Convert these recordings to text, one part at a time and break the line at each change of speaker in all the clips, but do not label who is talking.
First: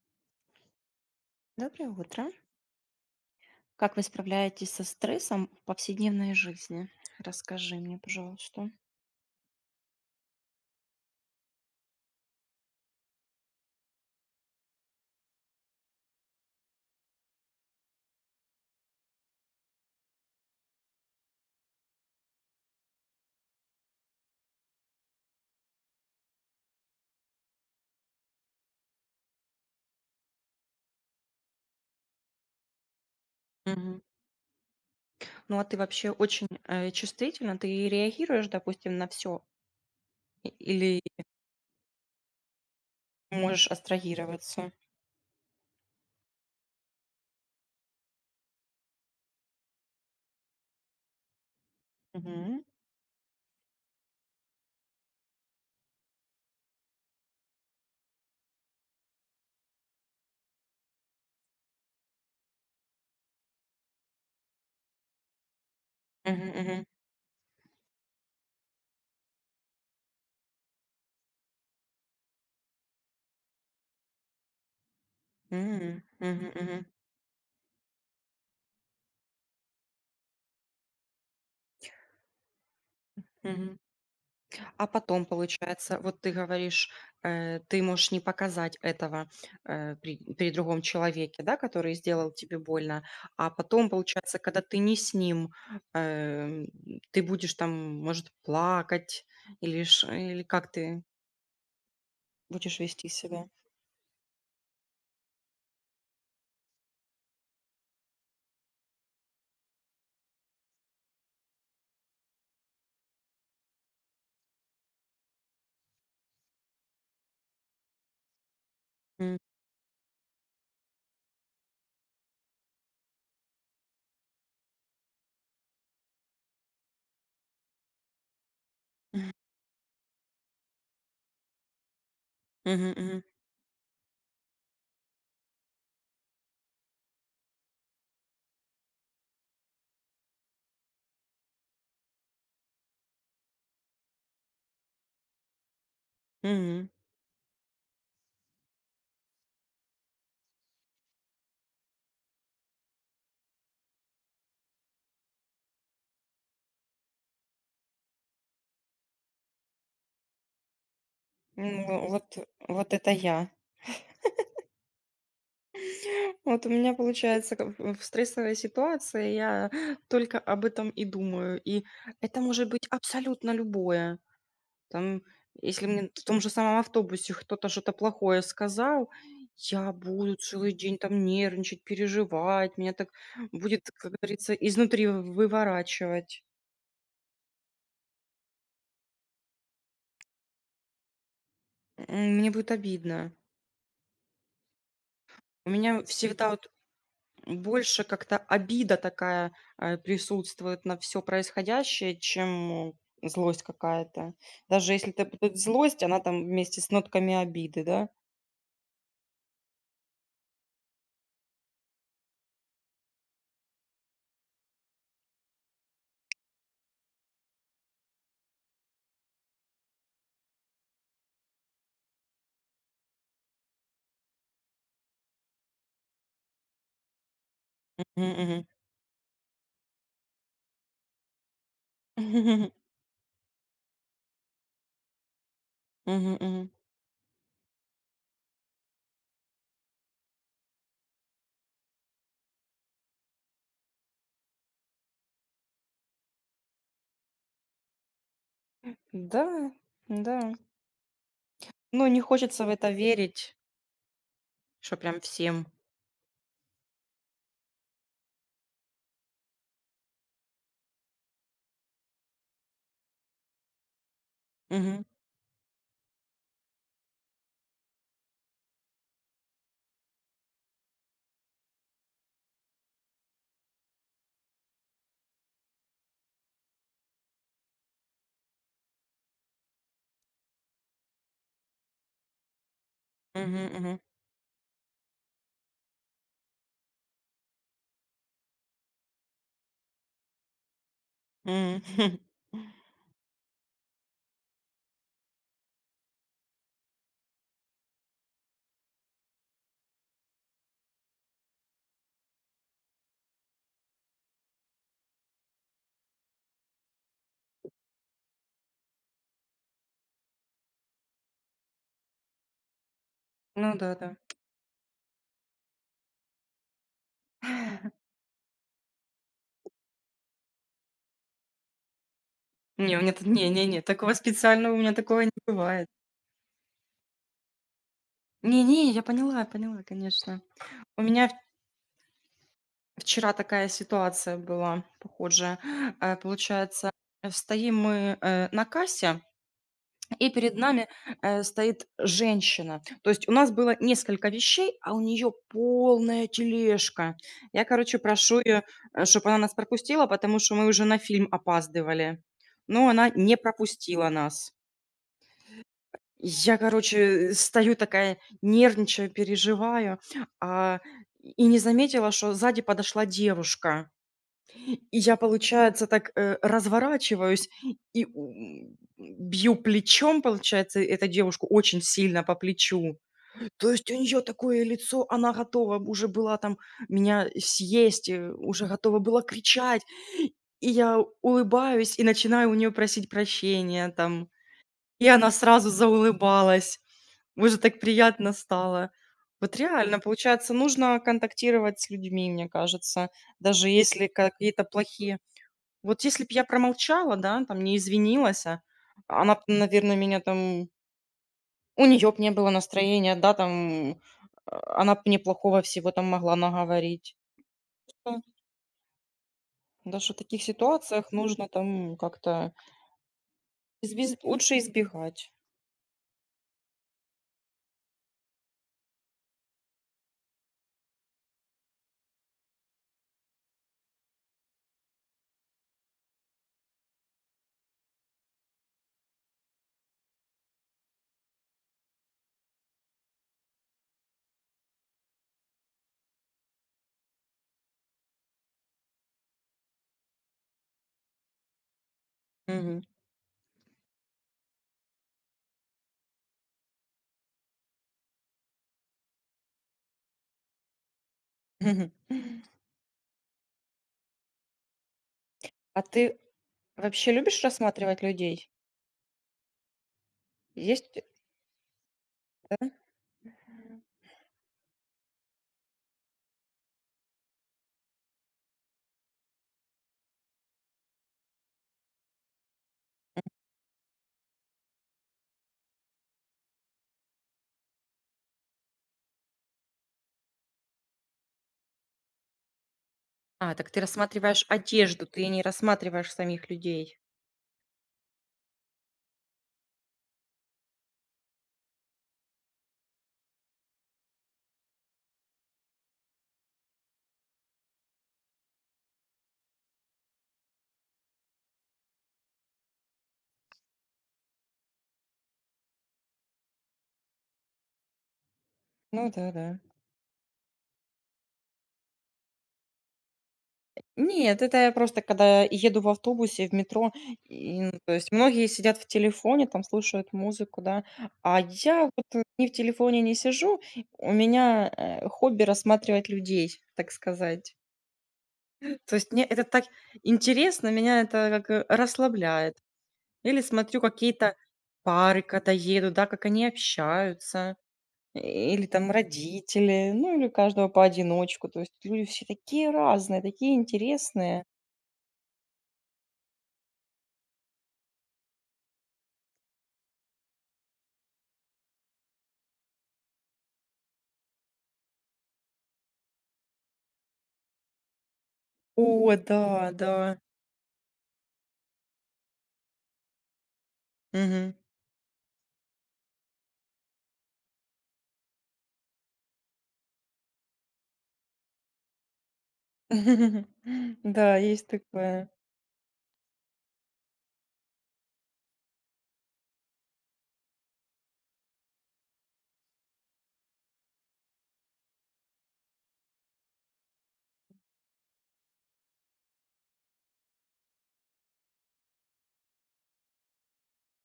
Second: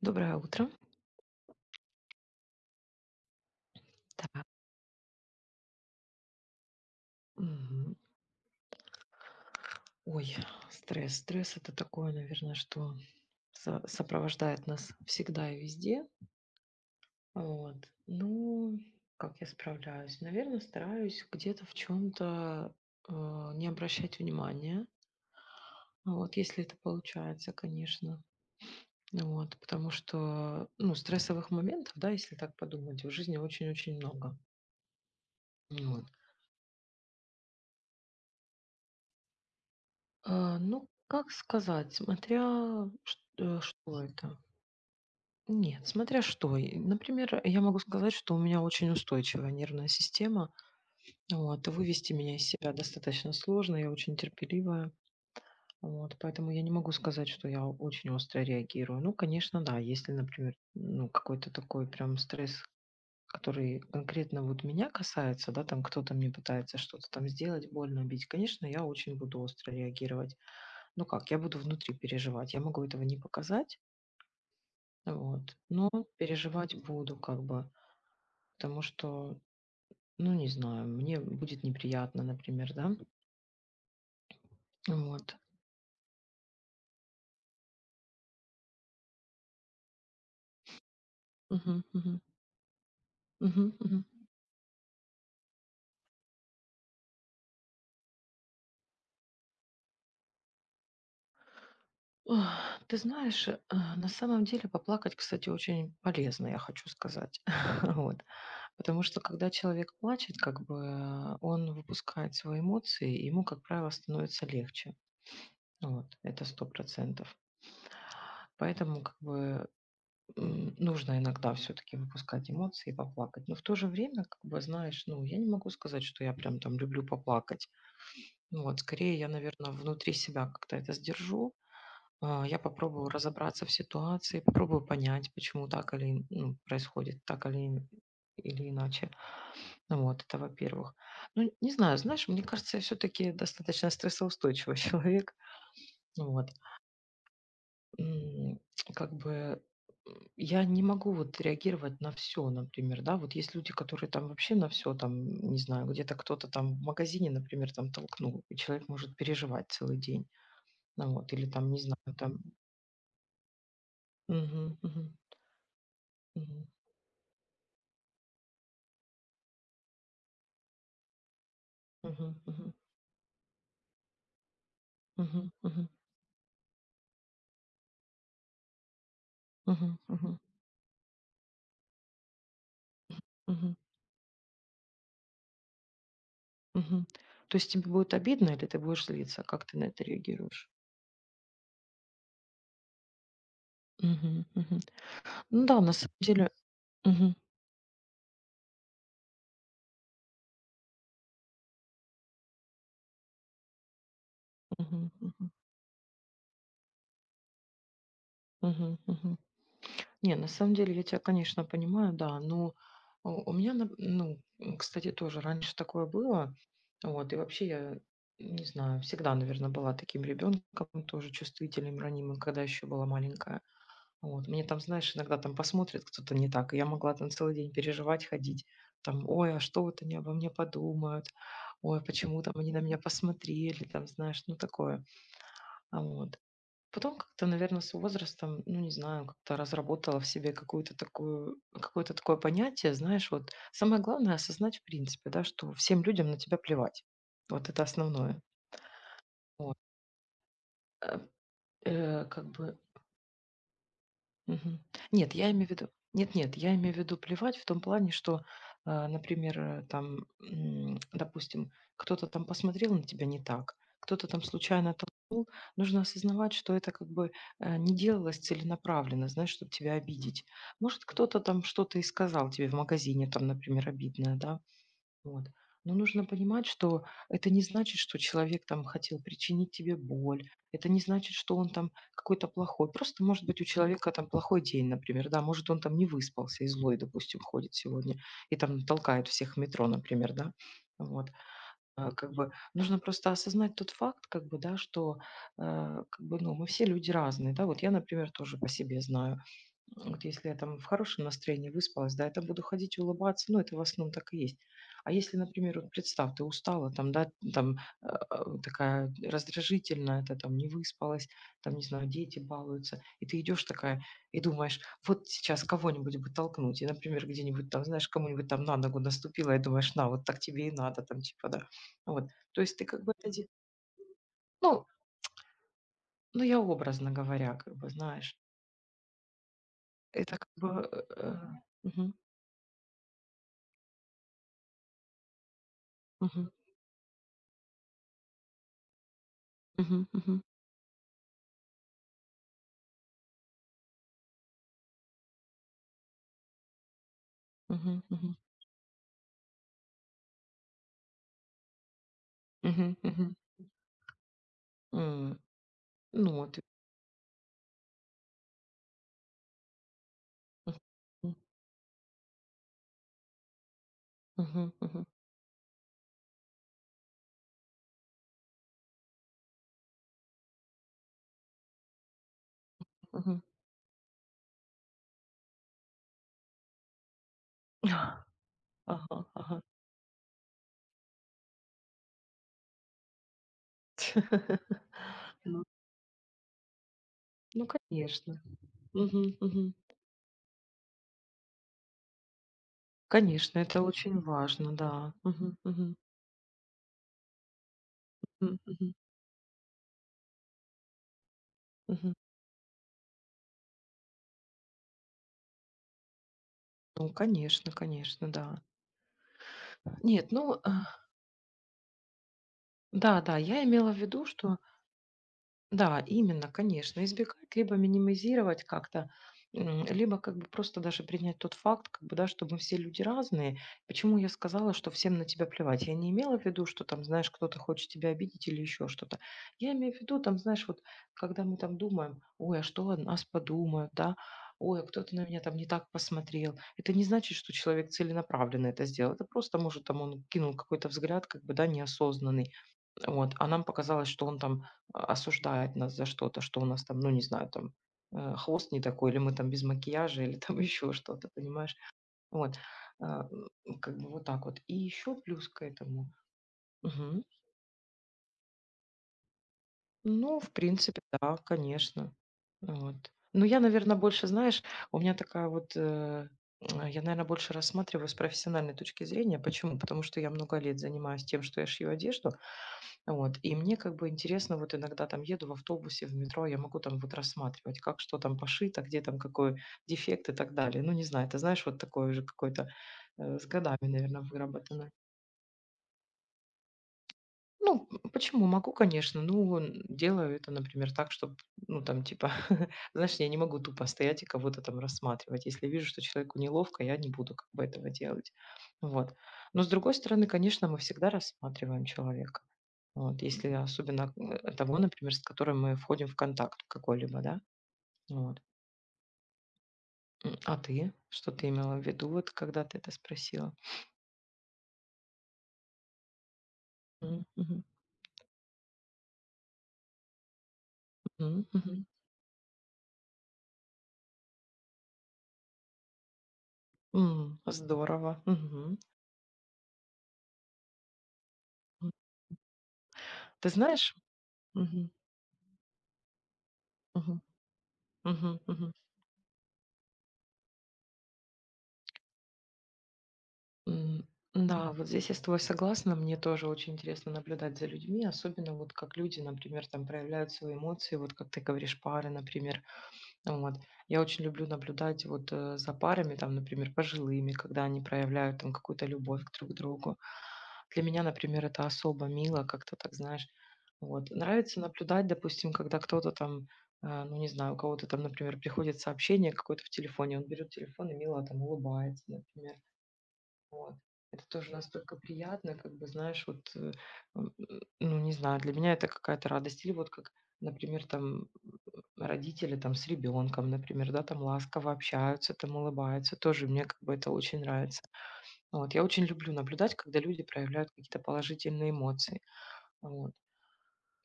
Доброе утро.
Доброе утро. Как вы
Так,
справляетесь со стрессом в повседневной жизни? Расскажи
мгм.
мне, пожалуйста.
Ой, стресс. Стресс это такое, наверное, что сопровождает нас всегда и везде. Вот. Ну, как я справляюсь? Наверное, стараюсь где-то в чем-то не обращать внимания. Вот, если это получается, конечно. Вот, потому что, ну, стрессовых моментов, да, если так подумать, в жизни очень-очень
Мгм.
много.
Ну, а ты
Вот.
вообще очень чувствительна? Ты реагируешь, допустим, на все
А, ну,
или
как сказать, смотря
можешь
что это.
абстрагироваться?
Нет, смотря что. И, например, я могу сказать, что у меня очень устойчивая нервная система. Вот, и вывести меня из
Мгм.
себя достаточно сложно, я очень терпеливая. Вот, поэтому я не могу сказать, что я очень остро реагирую. Ну, конечно, да, если, например, ну, какой-то такой прям стресс, который конкретно вот меня касается, да, там кто-то мне
Мгм,
пытается
мгм.
что-то там сделать, больно бить, конечно, я очень буду остро реагировать. Ну как, я буду внутри переживать, я могу этого не показать, вот,
М,
но
мгм,
переживать
мгм,
буду как бы. Потому что, ну, не знаю, мне будет неприятно, например, да.
мгм. А потом,
Вот.
получается, вот ты говоришь, ты можешь не показать этого, при другом человеке, да,
Мгм,
который
мгм,
сделал тебе больно. А
мгм,
потом,
мгм.
получается, когда ты не с ним, эм, ты будешь там, может, плакать или ш или как ты
Ох,
будешь
ты
вести себя?
знаешь, на самом деле поплакать, кстати, очень полезно, я хочу сказать. Вот. Потому что когда человек плачет, как бы он выпускает свои эмоции, и ему, как правило, становится легче. Вот. Это сто процентов. Поэтому как
М.
бы нужно иногда все-таки выпускать эмоции и поплакать. Но в то же время, как бы, знаешь, ну, я не могу сказать, что я прям там люблю поплакать. Ну, вот, скорее я, наверное, внутри себя как-то это сдержу. Я
Мгм,
попробую
мгм,
разобраться в ситуации, попробую понять, почему так или ну, происходит так или, или иначе. Ну вот, это во-первых. Ну, не знаю, знаешь, мне кажется, я все-таки достаточно стрессоустойчивый человек. Вот,
мгм.
М, как бы, я не могу вот реагировать на все, например, да. Вот есть люди, которые там вообще на все там, не знаю, где-то кто-то там в магазине, например, там толкнул, и человек может переживать целый день. Ну вот, или
Ну,
там, не
во
знаю,
вот
там.
вот это я.
Мгм, мгм, мгм,
Вот у меня получается, как в стрессовой ситуации я только об этом и думаю. И
мгм,
это может
мгм,
быть абсолютно любое. Там,
мгм,
если
мгм,
мне в том же самом автобусе кто-то что-то плохое сказал, я
мгм,
буду
мгм,
целый день там нервничать, переживать. Меня так
мгм,
будет, как говорится, изнутри выворачивать.
мгм. То есть тебе будет обидно или ты будешь злиться? Как ты на это реагируешь?
Мне будет обидно.
Мгм, мгм. Ну
У
да, на
меня
самом
всегда
деле.
вот
Мгм,
больше как-то обида такая присутствует на все происходящее, чем злость какая-то. Даже
мгм,
если это
мгм,
будет злость, она там вместе с нотками обиды, да?
мгм, мгм. Не, на самом деле я тебя, конечно, понимаю, да, но у меня, ну, кстати, тоже раньше такое было, вот, и вообще я, не знаю, всегда, наверное, была таким ребенком, тоже чувствительным, ранимым, когда еще была маленькая, вот, мне там, знаешь, иногда там посмотрит кто-то не так, и я могла там целый день переживать,
Мгм, мгм.
ходить, там, ой, а что вот они обо мне подумают, ой, почему там они на меня посмотрели, там, знаешь, ну, такое. А
Мгм,
вот.
мгм.
Потом как-то, наверное, с возрастом, ну, не знаю, как-то разработала в себе какую-то такую какое-то такое понятие. Знаешь, вот самое главное — осознать в принципе, да, что всем людям на тебя плевать. Вот это основное.
Да,
Вот.
да.
Э,
Ну, не
как
хочется в
бы.
это верить,
Мгм.
что прям
Нет, я
всем.
имею в виду нет-нет, я имею в виду плевать в том плане, что, например, там, допустим, кто-то там посмотрел на тебя не так, кто-то там случайно.
Мгм.
Нужно осознавать, что это как бы не делалось целенаправленно, знаешь, чтобы тебя обидеть. Может, кто-то там что-то и сказал тебе в магазине, там, например, обидное, да, вот. Но нужно понимать, что это не значит, что человек там хотел причинить тебе боль. Это не значит, что он там какой-то плохой. Просто, может быть, у
Мгм. Мгм.
человека там плохой день, например, да. Может, он там не выспался и злой, допустим, ходит сегодня и там толкает всех в метро, например, да. Вот.
М.
А, как бы нужно просто осознать тот факт, как бы, да, что, как бы, ну, мы все люди разные, да. Вот я, например, тоже по себе знаю. Вот если я там в хорошем настроении выспалась, да, я там буду ходить и улыбаться, ну, это в основном так и есть. А если, например, вот представь, ты устала, там, да, там э, э, такая раздражительная, ты там не выспалась, там, не знаю, дети балуются, и ты идешь
Ну да,
такая
да.
и думаешь, вот сейчас кого-нибудь бы толкнуть, и, например, где-нибудь там, знаешь, кому-нибудь там на ногу наступила, и думаешь, на, вот так тебе и надо, там, типа, да. Вот, то есть ты
Не, у
как
меня
бы,
тут
это
не не не, такого специального у
ну,
меня такого не бывает.
ну, я образно говоря, как бы, знаешь,
Не не, я поняла,
это
конечно.
как бы.
У меня в
Мгм,
вчера такая ситуация была похожая.
мгм.
Получается, стоим мы, на кассе.
Мгм,
И
мгм,
перед нами, стоит женщина. То есть у нас было несколько вещей, а у нее полная тележка. Я, короче,
мгм, мгм,
прошу ее, чтобы она нас пропустила, потому что мы уже на фильм опаздывали. Но
мгм,
она не
мгм.
пропустила нас.
М, ну
Я,
вот.
короче, стою такая, нервничаю, переживаю, а,
Мгм,
и не заметила, что сзади подошла девушка.
мгм,
И
мгм,
я, получается, так, разворачиваюсь и бью плечом, получается, эту девушку очень сильно по плечу.
мгм.
То есть у нее такое лицо, она готова уже была там меня съесть, уже готова была
Ага, ага.
кричать. И я улыбаюсь и начинаю у нее просить прощения там. И она
Ну
сразу заулыбалась. Уже
ну,
так приятно
конечно.
стало.
Мгм,
Вот
мгм.
реально, получается, нужно контактировать с людьми, мне кажется,
Конечно,
даже
это
если
очень
какие-то
важно, да.
плохие
Мгм, мгм,
вот если б я промолчала, да, там не извинилась,
мгм,
она наверное, меня там у неё
мгм.
б не было настроения, да, там, она б мне плохого всего там могла
Ну,
наговорить.
конечно,
М,
конечно, да.
даже в
Нет,
таких
ну,
ситуациях нужно там как-то
да-да, я имела в
избез
виду,
лучше
что.
избегать.
Да, именно, конечно, избегать, либо минимизировать как-то, либо как бы просто даже принять тот факт, как бы, да, что мы все люди разные. Почему я сказала, что всем на тебя плевать? Я не имела в виду, что там, знаешь, кто-то хочет тебя обидеть или еще что-то. Я имею в виду, там, знаешь, вот когда мы там думаем, ой, а что о нас подумают, да, ой, а кто-то на меня там не так посмотрел. Это не значит, что человек целенаправленно это сделал. Это просто, может, там он кинул какой-то взгляд, как бы, да, неосознанный вот, а нам показалось, что он там, осуждает нас за что-то, что у нас там, ну, не знаю, там, хвост не такой, или мы там без макияжа, или там еще что-то, понимаешь?
Мгм.
Вот, а, как бы вот так вот. И еще плюс к
А
этому.
ты вообще любишь рассматривать людей?
Ну, в
Есть,
принципе, да, конечно.
да?
Вот. Но я, наверное, больше, знаешь, у меня такая вот, я, наверное, больше рассматриваю с профессиональной точки зрения. Почему? Потому что я много лет занимаюсь тем, что я шью одежду. Вот. И мне как бы интересно, вот иногда там еду в автобусе, в метро, я могу там вот рассматривать, как что там пошито, где там какой дефект и так далее. Ну, не знаю, ты знаешь, вот такое уже какое-то с
А, так
годами,
ты
наверное,
рассматриваешь
выработанное.
одежду, ты не рассматриваешь самих людей.
Ну, почему? Могу, конечно. Ну, делаю это, например, так, чтобы, ну, там, типа, знаешь, я не могу тупо стоять и кого-то там рассматривать. Если вижу, что человеку неловко, я не буду как бы этого делать. Вот. Но с другой стороны, конечно, мы всегда рассматриваем человека. Вот. Если особенно того, например, с которым мы входим в контакт какой-либо, да? Вот.
Ну да, да.
А ты? Что ты имела в виду, вот, когда ты это спросила?
Нет, это я просто когда еду в автобусе, в метро,
М,
и,
мгм,
ну, то есть многие сидят в телефоне, там слушают музыку, да, а
мгм,
я
мгм.
вот ни в телефоне не сижу, у меня хобби рассматривать людей, так сказать.
Здорово. Мгм.
То есть мне это так интересно, меня это как
М.
расслабляет. Или
Ты
смотрю
знаешь?
какие-то пары, когда еду, да, как они
Мгм.
общаются,
Мгм.
или
Мгм.
там родители, ну или у каждого поодиночку. То есть люди все такие разные, такие интересные.
Да, вот здесь я с тобой согласна. Мне тоже очень интересно наблюдать за людьми, особенно вот как люди, например, там проявляют свои эмоции, вот как ты говоришь, пары, например. Вот. Я очень люблю наблюдать вот за парами, там, например, пожилыми, когда они проявляют там какую-то
О
любовь к
да,
друг
да.
другу. Для меня, например, это особо мило, как-то так, знаешь. Вот.
Мгм.
Нравится наблюдать, допустим, когда кто-то там, ну, не знаю, у кого-то там, например, приходит сообщение какое-то в телефоне, он берет телефон и мило там улыбается, например вот. Это
Да,
тоже
есть
настолько
такое.
приятно, как бы, знаешь, вот, м, ну, не знаю, для меня это какая-то радость. Или вот как, например, там родители там с ребенком, например, да, там ласково общаются, там улыбаются, тоже мне как бы это очень нравится. Вот. Я очень люблю наблюдать, когда люди проявляют какие-то положительные эмоции, вот,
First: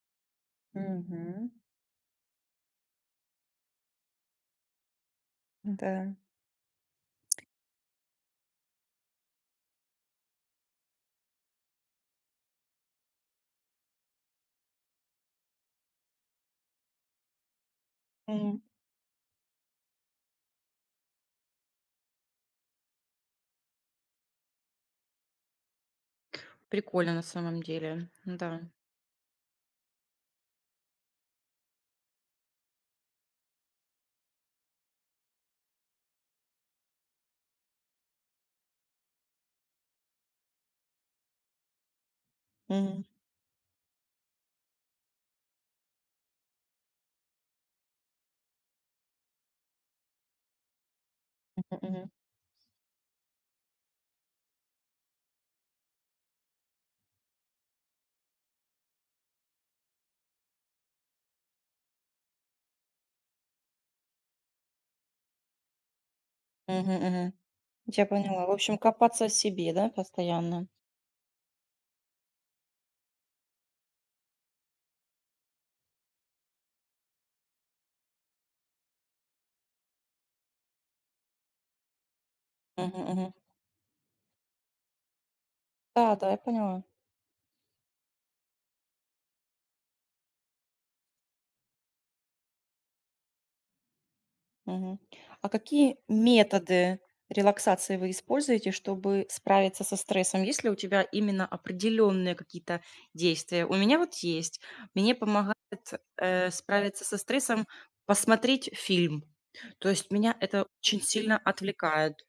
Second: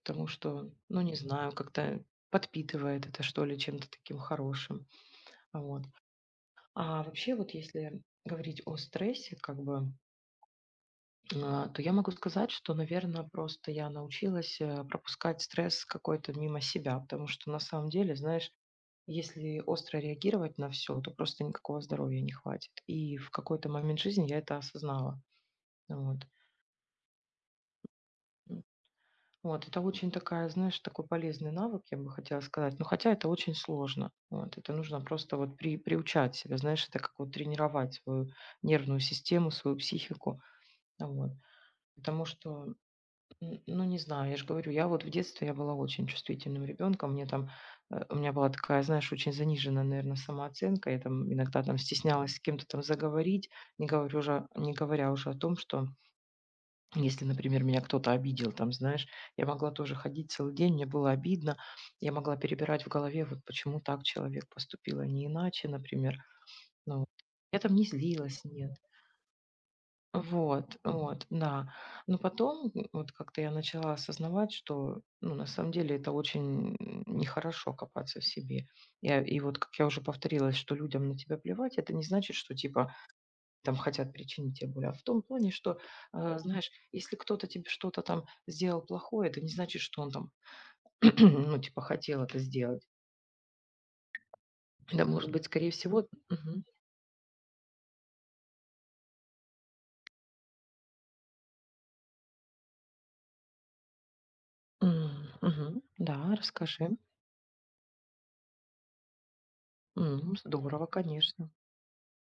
потому что, ну, не
Мгм.
знаю, как-то подпитывает это, что ли, чем-то таким хорошим, вот.
Да.
А вообще вот если говорить о стрессе, как бы, то я могу сказать, что, наверное, просто я научилась, пропускать стресс какой-то мимо себя, потому что на самом деле, знаешь,
М.
если остро реагировать на все, то просто никакого здоровья не хватит. И в какой-то момент жизни я это осознала. Вот.
Прикольно на самом деле, да.
М. Вот, это очень такая, знаешь, такой полезный навык, я бы хотела сказать, но хотя это очень сложно. Вот, это нужно просто вот приучать себя, знаешь, это как вот тренировать свою нервную систему, свою психику. Вот. Потому что
Мгм,
Н ну, не знаю, я ж говорю, я вот в детстве я была очень чувствительным ребенком. Мне там, у меня была такая, знаешь, очень заниженная, наверное, самооценка. Я там иногда там
мгм,
стеснялась с кем-то там заговорить, не говоря уже о том, что если, например, меня кто-то обидел, там, знаешь, я могла тоже ходить целый день, мне было обидно. Я могла перебирать в голове, вот почему так человек поступил, а не иначе, например.
мгм,
Ну вот.
мгм.
Я там не
Я
злилась,
поняла. В
нет.
общем, копаться в себе, да, постоянно?
Вот, вот, да. Но потом, вот как-то я начала осознавать, что, ну, на самом деле это очень нехорошо копаться в себе. Я, и вот, как я уже повторилась, что людям на тебя плевать, это не значит, что, типа,
Мгм, мгм.
там хотят причинить тебе боль, а в том плане, что,
Да, да, я
знаешь,
поняла.
если кто-то тебе что-то там сделал плохое, это не значит, что он там, ну, типа, хотел это сделать.
Мгм.
Да, может быть,
А
скорее
какие
всего. Мгм.
методы релаксации вы используете, чтобы справиться со стрессом? Есть ли у тебя именно определенные какие-то действия? У меня вот есть. Мне
М,
помогает
мгм. Да, расскажи.
справиться со стрессом посмотреть фильм. То есть меня это
Здорово,
очень сильно
конечно.
отвлекает.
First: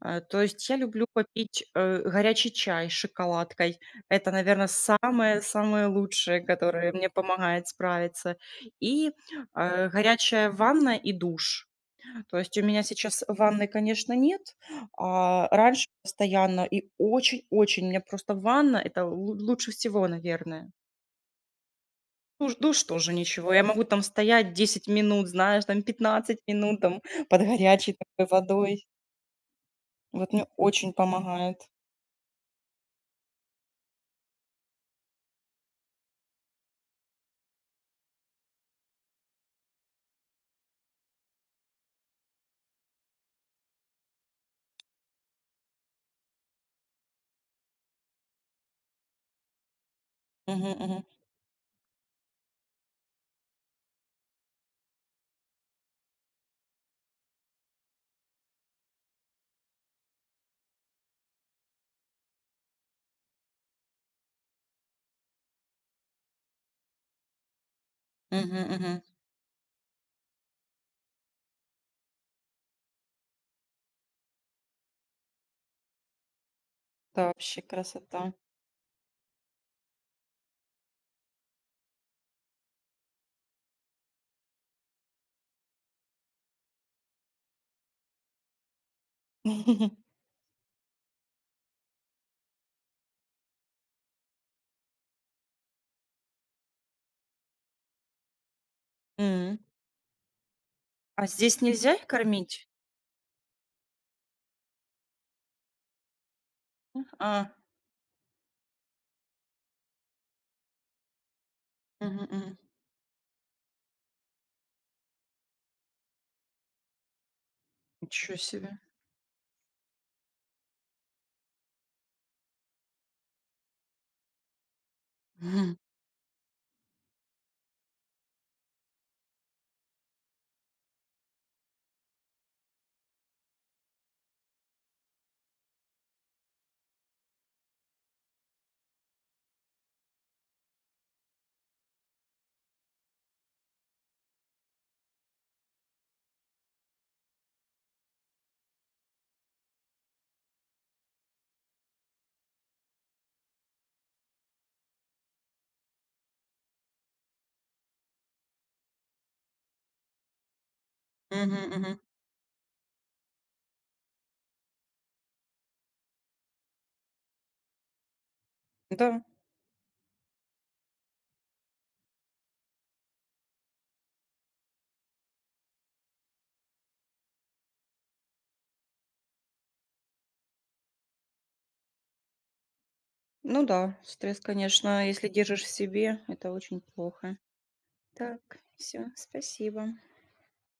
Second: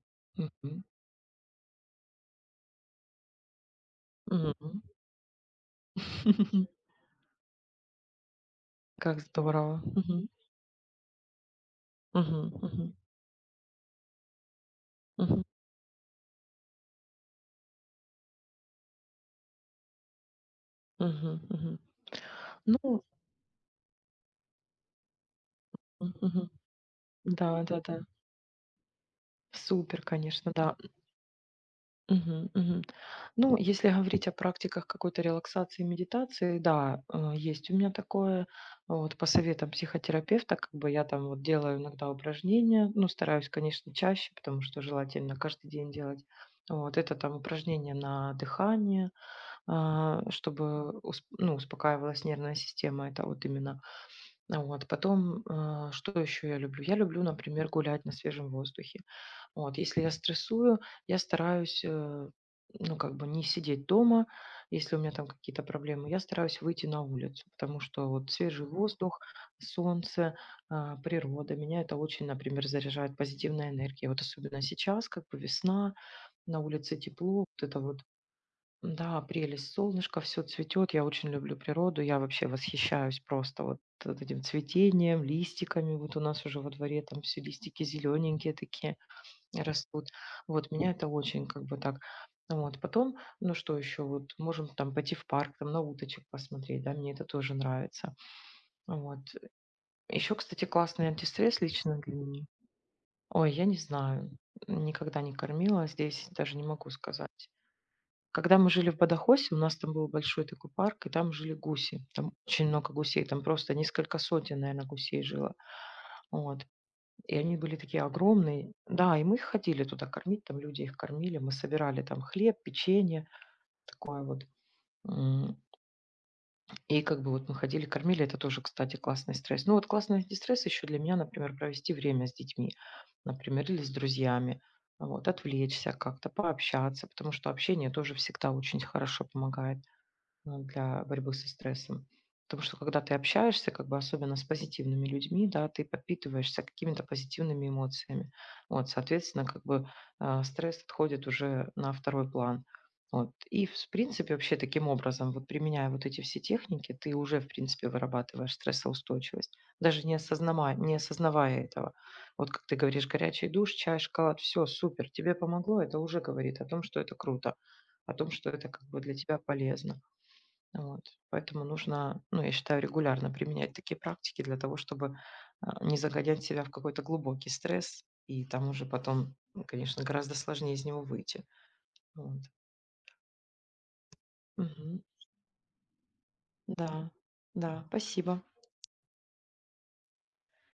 То есть я
Мгм.
люблю попить горячий чай с шоколадкой. Это, наверное,
Мгм.
самое-самое лучшее,
Мгм.
которое мне помогает справиться. И
Как здорово. Мгм.
горячая ванна и душ. То
Мгм.
есть у меня
Мгм.
сейчас ванны, конечно, нет,
Мгм.
а раньше постоянно и очень-очень. У меня просто ванна — это лу лучше всего, наверное.
Мгм. Мгм.
Душ
Ну,
тоже ничего. Я могу там стоять 10 минут, знаешь, там пятнадцать
мгм.
минут там под
Да,
горячей
да-да.
такой водой.
Супер,
Вот мне
конечно, да.
очень помогает.
Мгм. Мгм. Ну, если говорить о практиках какой-то релаксации и медитации, да, есть у меня такое. Вот по советам психотерапевта, как бы я там вот делаю иногда упражнения, ну, стараюсь, конечно, чаще, потому что желательно каждый день делать. Вот это там упражнения на дыхание,
Мгм,
чтобы
мгм,
усп ну, успокаивалась нервная система. Это вот именно. Вот. Потом, что еще я люблю? Я люблю, например, гулять на свежем воздухе. Вот. Если я стрессую, я стараюсь, ну, как бы не сидеть дома. Если у меня там какие-то проблемы, я стараюсь выйти на улицу, потому что вот
мгм,
свежий
мгм.
воздух, солнце, природа, меня это очень, например, заряжает позитивной энергией. Вот особенно сейчас, как бы весна, на улице
Это
тепло, вот
вообще
это вот
красота.
да, прелесть. Солнышко, все цветет. Я очень люблю природу. Я вообще восхищаюсь просто вот этим цветением, листиками. Вот у нас уже во дворе там все листики зелененькие такие растут. Вот меня это очень как бы так. Вот потом, ну что еще, вот можем там пойти в парк, там на уточек посмотреть, да, мне это тоже нравится. Вот.
М.
Еще, кстати, классный
А здесь
антистресс
нельзя
лично
их
для меня.
кормить?
Ой, я не знаю, никогда не кормила, здесь даже не могу сказать.
А,
Когда мы жили в Бадахосе, у нас там был большой такой парк, и там жили гуси.
мгм,
Там
мгм.
очень много гусей, там просто несколько сотен, наверное, гусей жило. Вот. И они были такие
Ничего
огромные.
себе.
Да, и мы их ходили туда кормить, там люди их кормили, мы собирали там хлеб, печенье, такое вот. М,
Мгм,
И как бы вот мы ходили, кормили, это тоже, кстати, классный стресс. Ну вот классный стресс еще для меня, например, провести время с детьми, например, или с друзьями, вот, отвлечься как-то, пообщаться, потому что общение тоже всегда очень хорошо помогает. Для борьбы со стрессом. Потому что когда ты общаешься, как бы особенно с позитивными людьми, да, ты подпитываешься какими-то позитивными эмоциями. Вот, соответственно, как бы стресс отходит уже на второй план. Вот. И, в принципе, вообще таким образом, вот применяя вот эти все техники, ты уже, в принципе, вырабатываешь стрессоустойчивость, даже не осознавая
мгм,
этого.
мгм.
Вот как ты говоришь, горячий душ, чай, шоколад, все, супер, тебе помогло, это уже говорит о том, что это круто, о том, что это как бы для
Да.
тебя полезно. Вот. Поэтому нужно, ну, я считаю, регулярно применять такие практики для того, чтобы не загонять себя в какой-то глубокий стресс, и там уже потом, конечно, гораздо сложнее из него выйти. Вот.
Ну да, стресс,
Мгм.
конечно, если держишь в себе, это очень
Да,
плохо.
да, спасибо.
Так, все, спасибо.